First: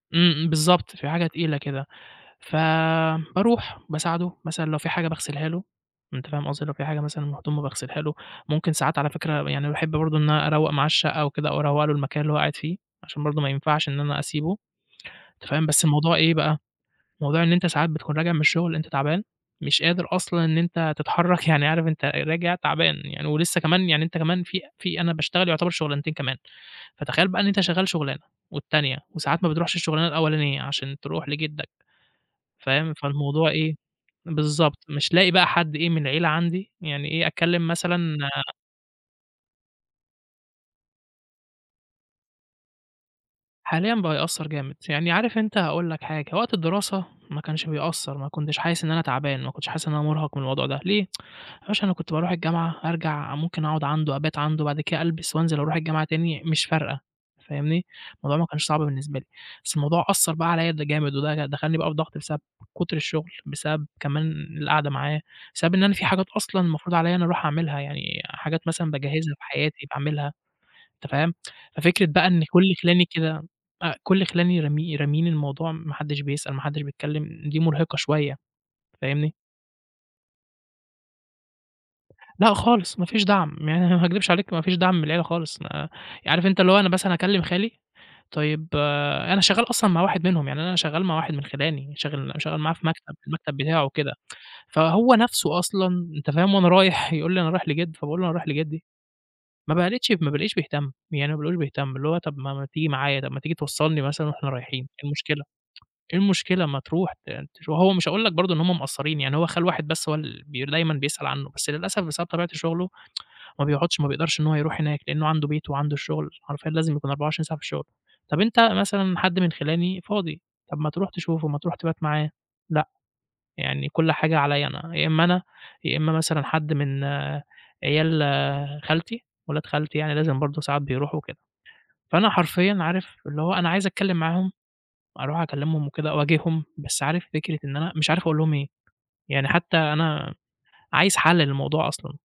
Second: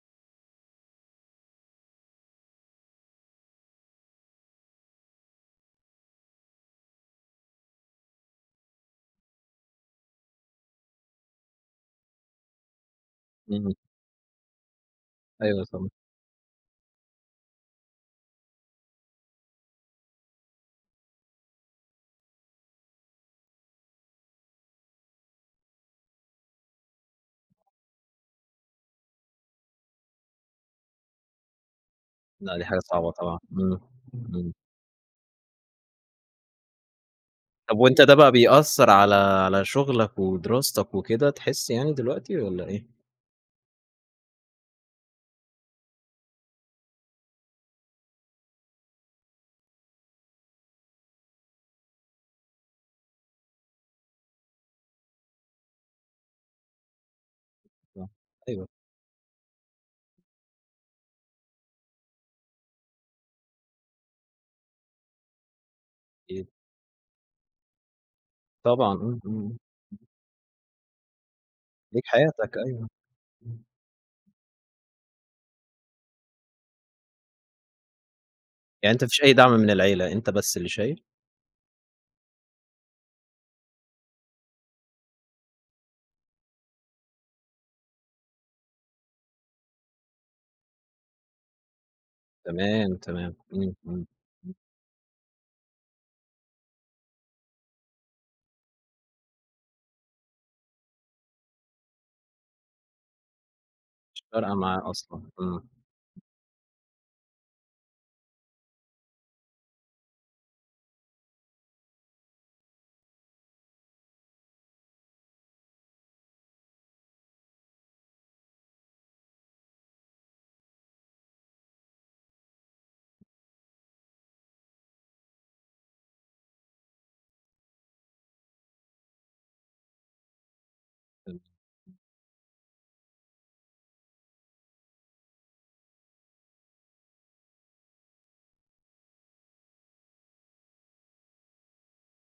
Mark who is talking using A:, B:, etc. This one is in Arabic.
A: إمم إمم، بالضبط، في حاجة تقيلة كده ف باروح بساعده، مثلًا لو في حاجة باغسِلها له، أنت فاهم قصدي؟ لو في حاجة مثلًا م هدومه باغسِلها له، ممكن ساعات على فِكرة يعني باحب برضه إن أروّق معاه الشقة أو كده. أو أروّق له المكان اللي هو قاعد فيه، عشان برضه ما
B: إمم.
A: ينفعش إن أنا أسيبه، أنت
B: أيوه
A: فاهم. بس
B: سام
A: الموضوع إيه بقى، موضوع إن أنت ساعات بتكُون راجع من الشغل أنت تعبان، مش قادر أصلًا إن أنت تتحرك، يعني عارف أنت راجع تعبان يعني، ولسّه كمان يعني أنت كمان في في أنا باشتغل يُعتبر شُغلانتين كمان. فتخيل بقى إن أنت شغال شُغلانة والتانية وساعات ما بِتروحش الشُغلانة الأولانية عشان تروح لجِدك
B: لأ، دي حاجة
A: فاهم،
B: صعبة طبعًا،
A: فالموضوع إيه،
B: إمم إمم.
A: بالضبط مش لاقي بقى حد إيه من العيلة عندي يعني إيه، أتكلم
B: طَب وأنت ده
A: مثلًا
B: بقى بيأثّر على على شُغلك ودراستك وكده. تحسّ يعني دلوقتي والّا إيه؟
A: حاليًا بقى يأثّر جامد. يعني عارف أنت هاقُول لَك حاجة، وقت الدراسة ما كانش بيأثّر، ما كُنتش حاسِس إن أنا تعبان، ما كُنتش حاسِس إن أنا مُرهَق من الموضوع ده، ليه؟ يا باشا أنا كُنت باروح الجامعة، أرجع ممكن أقعد عندُه أبات عندُه، بعد كده ألبس وانزل أروح الجامعة تاني، مش فارقة، فاهمني،
B: صح
A: الموضوع ما كانش
B: أيوه.
A: صعب بالنسبة لي. بس الموضوع أثّر بقى عليَّ ده جامد، وده دخلّني بقى في ضغط بسب كُتر الشغل، بسبب كمان القعدة معاه، بسبب إن أنا في حاجات
B: أكيد.
A: أصلًا المفروض عليَّ إن أنا أروح اعملها، يعني حاجات مثلًا
B: طبعًا إمم،
A: باجهِزها
B: إمم،
A: في
B: إمم،
A: حياتي،
B: إمم.
A: باعمِلها، أنت فاهِم،
B: ليك
A: ففكرة بقى إن
B: حياتك.
A: كل
B: أيوه
A: خِلاني كده
B: إمم.
A: أ كل خِلاني رامي راميين الموضوع، ما حدِش بيسأل، ما حدِش بيتكلم دي مُرهقة شوية،
B: يعني أنت ما فيش أي
A: فاهمني؟
B: دعم من العيلة، أنت بس اللي شايل؟
A: لأ، خالص ما فيش دعم، ما ه ه ما اكدبش عليك ما فيش دعم من العيلة خالص، ما عارف أنت اللي هو أنا مثلًا أكلم خالي طيب آآ، أنا شغال أصلًا مع واحد منهم، يعني أنا شغال مع واحد من خِلاني شاغل م شغال معاه في
B: تمام،
A: مكتب،
B: تمام.
A: المكتب
B: إمم،
A: بتاعه
B: إمم،
A: وكده.
B: امم.
A: فهو نفسه أصلًا أنت فاهم وأنا رايح يقول لي أنا رايح لجد فباقول له: "أنا رايح لجدي" ما بقلتش ما بالاقيش بيهتم يعني، ما بالاقيهوش بيهتم، اللي هو طَب ما ما تيجي معايا طَب ما تيجي توصلني
B: مش
A: مثلًا وإحنا
B: فارقة
A: رايحين
B: معاه
A: إيه
B: أصلًا،
A: المشكلة،
B: إمم.
A: إيه المشكلة ما تروح ت تش هو مش هاقول لَك برضه إن هُم مُقصّرين، يعني هو خال واحد بس هو ال بير دايمًا بيسأل عنه. بس للأسف، بسبب طبيعة شغله ما بيقعدش، ما بيقدرش إن هو يروح هناك. لأنه عنده بيته وعنده الشغل، حرفيًا لازم يكون 24 ساعة في الشُغل. طَب أنت مثلًا حد من خِلاني فاضي، طَب ما تروح تشوفه، ما تروح تِبات معاه لأ، يعني كل حاجة عليَّ أنا، يا إمّا أنا يا إمّا مثلًا حد من عيال خالتي، ولاد خالتي يعني لازم برضه ساعات بيروحوا وكده،
B: حلو، إمم
A: فأنا حرفيًا عارف، اللي هو أنا عايز أتكلِم معاهُم، أروح أكلِّمهم وكده أواجِههم، بس عارف فكرة إن أنا مش عارف أقُول لهُم إيه. يعني، حتى أنا عايز حل للموضوع أصلًا.